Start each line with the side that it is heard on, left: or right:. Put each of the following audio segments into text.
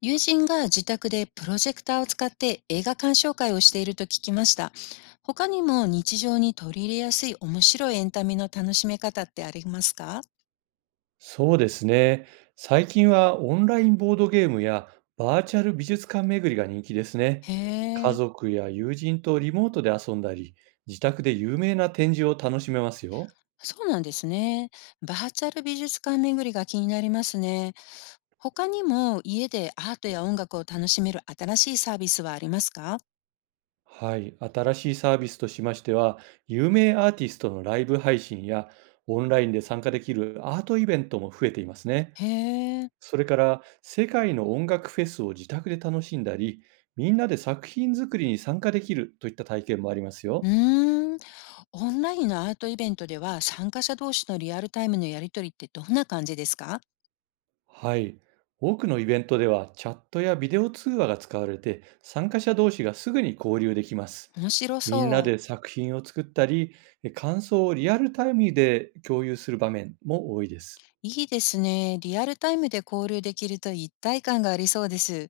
left: 友人が自宅でプロジェクターを使って映画鑑賞会をしていると聞きました。他にも日常に取り入れやすい面白いエンタメの楽しめ方ってありますか？
right: そうですね。最近はオンラインボードゲームやバーチャル美術館巡りが人気ですね。
left: へ
right: 家
left: え、
right: 族や友人とリモートで遊んだり、自宅で有名な展示を楽しめますよ。
left: そうなんですね。バーチャル美術館巡りが気になりますね。他にも家でアートや音楽を楽しめる新しいサービスはありますか？
right: はい。新しいサービスとしましては、有名アーティストのライブ配信やオンラインで参加できるアートイベントも増えていますね。
left: へえ。
right: それから、世界の音楽フェスを自宅で楽しんだり、みんなで作品作りに参加できるといった体験もあります
left: う
right: よ。
left: ーん、オンラインのアートイベントでは参加者同士のリアルタイムのやりとりってどんな感じですか？
right: はい。多くのイベントではチャットやビデオ通話が使われて、参加者同士がすぐに交流できます。
left: 面白
right: みんな
left: そう。
right: で作品を作ったり、感想をリアルタイムで共有する場面も多いです。
left: いいですね。リアルタイムで交流できると一体感がありそうです。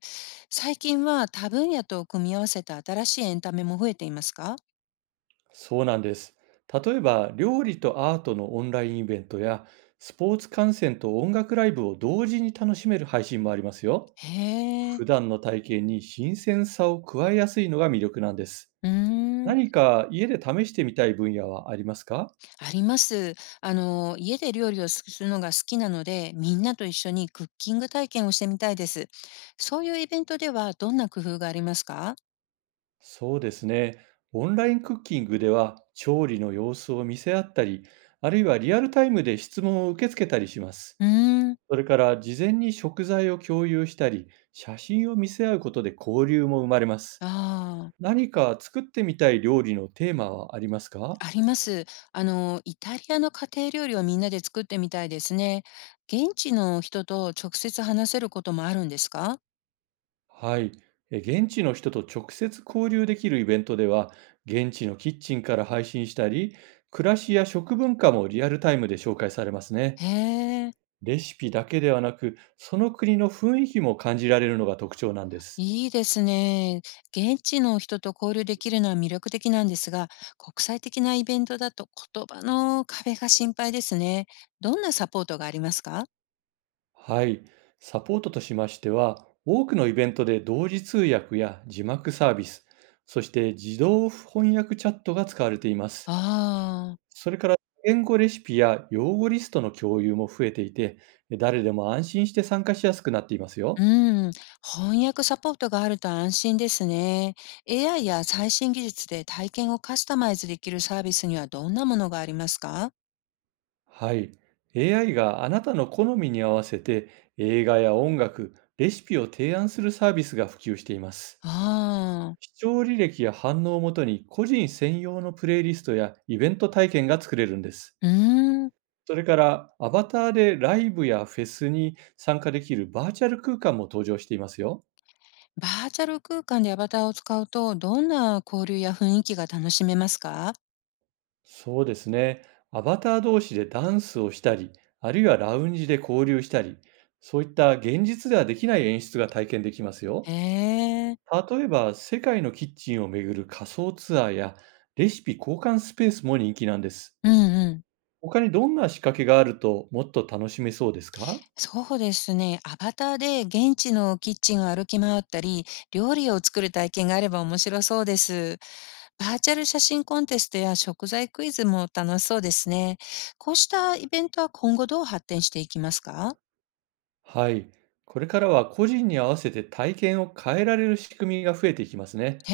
left: 最近は多分野と組み合わせた新しいエンタメも増えていますか？
right: そうなんです。例えば、料理とアートのオンラインイベントや、スポーツ観戦と音楽ライブを同時に楽しめる配信もありますよ。
left: へえ。
right: 普段の体験に新鮮さを加えやすいのが魅力なんです。
left: うーん、
right: 何か家で試してみたい分野はありますか？
left: あります。あの、家で料理をするのが好きなので、みんなと一緒にクッキング体験をしてみたいです。そういうイベントではどんな工夫がありますか？
right: そうですね。オンラインクッキングでは調理の様子を見せ合ったり、あるいはリアルタイムで質問を受け付けたりします。
left: うーん、
right: それから事前に食材を共有したり、写真を見せ合うことで交流も生まれます。
left: ああ。
right: 何か作ってみたい料理のテーマはありますか？
left: あります。あの、イタリアの家庭料理をみんなで作ってみたいですね。現地の人と直接話せることもあるんですか？
right: はい。現地の人と直接交流できるイベントでは、現地のキッチンから配信したり、暮らしや食文化もリアルタイムで紹介されますね。
left: へえ、
right: レシピだけではなく、その国の雰囲気も感じられるのが特徴なんです。
left: いいですね。現地の人と交流できるのは魅力的なんですが、国際的なイベントだと言葉の壁が心配ですね。どんなサポートがありますか？
right: はい。サポートとしましては、多くのイベントで同時通訳や字幕サービス、そして自動翻訳チャットが使われています。
left: ああー。
right: それから、言語レシピや用語リストの共有も増えていて、誰でも安心して参加しやすくなっています
left: う
right: よ。
left: ーん、翻訳サポートがあると安心ですね。AI や最新技術で体験をカスタマイズできるサービスにはどんなものがありますか？
right: はい。AI があなたの好みに合わせて映画や音楽、レシピを提案するサービスが普及しています。
left: ああ。
right: 視聴履歴や反応をもとに個人専用のプレイリストやイベント体験が作れるんです。
left: うーん。
right: それからアバターでライブやフェスに参加できるバーチャル空間も登場していますよ。
left: バーチャル空間でアバターを使うと、どんな交流や雰囲気が楽しめますか？
right: そうですね。アバター同士でダンスをしたり、あるいはラウンジで交流したり、そういった現実ではできない演出が体験できますよ。
left: へえ、
right: 例えば世界のキッチンを巡る仮想ツアーやレシピ交換スペースも人気なんです。
left: うんうん。
right: 他にどんな仕掛けがあるともっと楽しめそうですか？
left: そうですね。アバターで現地のキッチンを歩き回ったり、料理を作る体験があれば面白そうです。バーチャル写真コンテストや食材クイズも楽しそうですね。こうしたイベントは今後どう発展していきますか？
right: はい。これからは個人に合わせて体験を変えられる仕組みが増えていきますね。
left: へ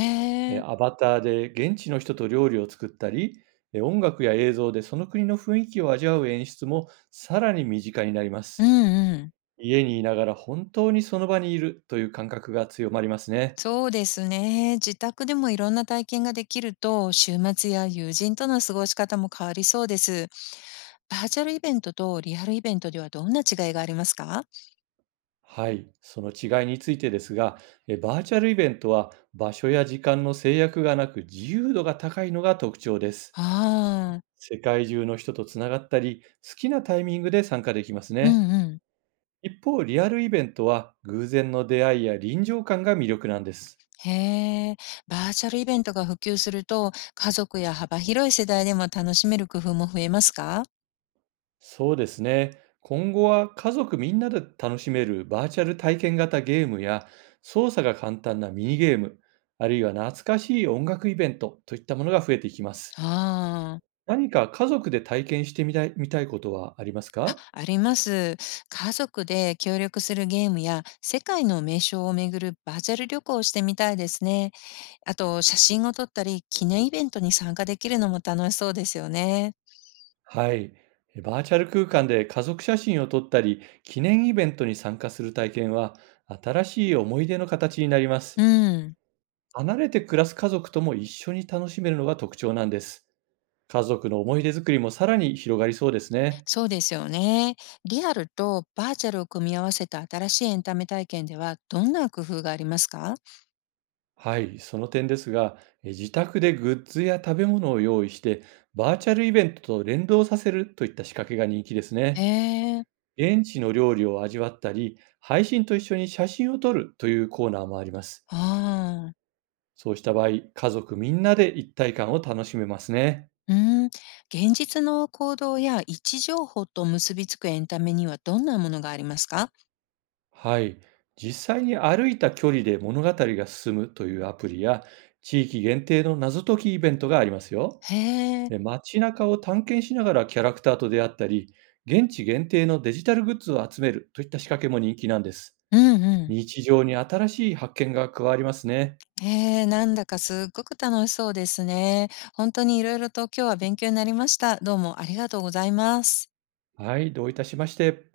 right: ア
left: え。
right: バターで現地の人と料理を作ったり、音楽や映像でその国の雰囲気を味わう演出もさらに身近になりま
left: う
right: す。
left: んうん。
right: 家にいながら本当にその場にいるという感覚が強まりますね。
left: そうですね。自宅でもいろんな体験ができると、週末や友人との過ごし方も変わりそうです。バーチャルイベントとリアルイベントではどんな違いがありますか？
right: はい、その違いについてですが、バーチャルイベントは場所や時間の制約がなく自由度が高いのが特徴です。
left: ああ、
right: 世界中の人とつながったり、好きなタイミングで参加できます
left: う
right: ね。
left: んうん。
right: 一方、リアルイベントは偶然の出会いや臨場感が魅力なんです。
left: へえ、バーチャルイベントが普及すると、家族や幅広い世代でも楽しめる工夫も増えますか？
right: そうですね。今後は家族みんなで楽しめるバーチャル体験型ゲームや操作が簡単なミニゲーム、あるいは懐かしい音楽イベントといったものが増えていきます。
left: ああ、
right: 何か家族で体験してみたいみたいことはあります
left: あ、
right: か？
left: あります。家族で協力するゲームや世界の名所を巡るバーチャル旅行をしてみたいですね。あと、写真を撮ったり、記念イベントに参加できるのも楽しそうですよね。
right: はい。バーチャル空間で家族写真を撮ったり、記念イベントに参加する体験は、新しい思い出の形になりま
left: う
right: す。
left: ん、
right: 離れて暮らす家族とも一緒に楽しめるのが特徴なんです。家族の思い出作りもさらに広がりそうですね。
left: そうですよね。リアルとバーチャルを組み合わせた新しいエンタメ体験ではどんな工夫がありますか？
right: はい、その点ですが、自宅でグッズや食べ物を用意して、バーチャルイベントと連動させるといった仕掛けが人気です
left: へ
right: ね。
left: え、
right: 現地の料理を味わったり、配信と一緒に写真を撮るというコーナーもあります。
left: ああ、
right: そうした場合、家族みんなで一体感を楽しめますね。
left: うん。現実の行動や位置情報と結びつくエンタメにはどんなものがありますか？
right: はい。実際に歩いた距離で物語が進むというアプリや、地域限定の謎解きイベントがありますよ。
left: へえ。
right: 街中を探検しながらキャラクターと出会ったり、現地限定のデジタルグッズを集めるといった仕掛けも人気なんです。
left: うんうん。
right: 日常に新しい発見が加わりますね。
left: へえ、なんだかすっごく楽しそうですね。本当にいろいろと今日は勉強になりました。どうもありがとうございます。
right: はい、どういたしまして。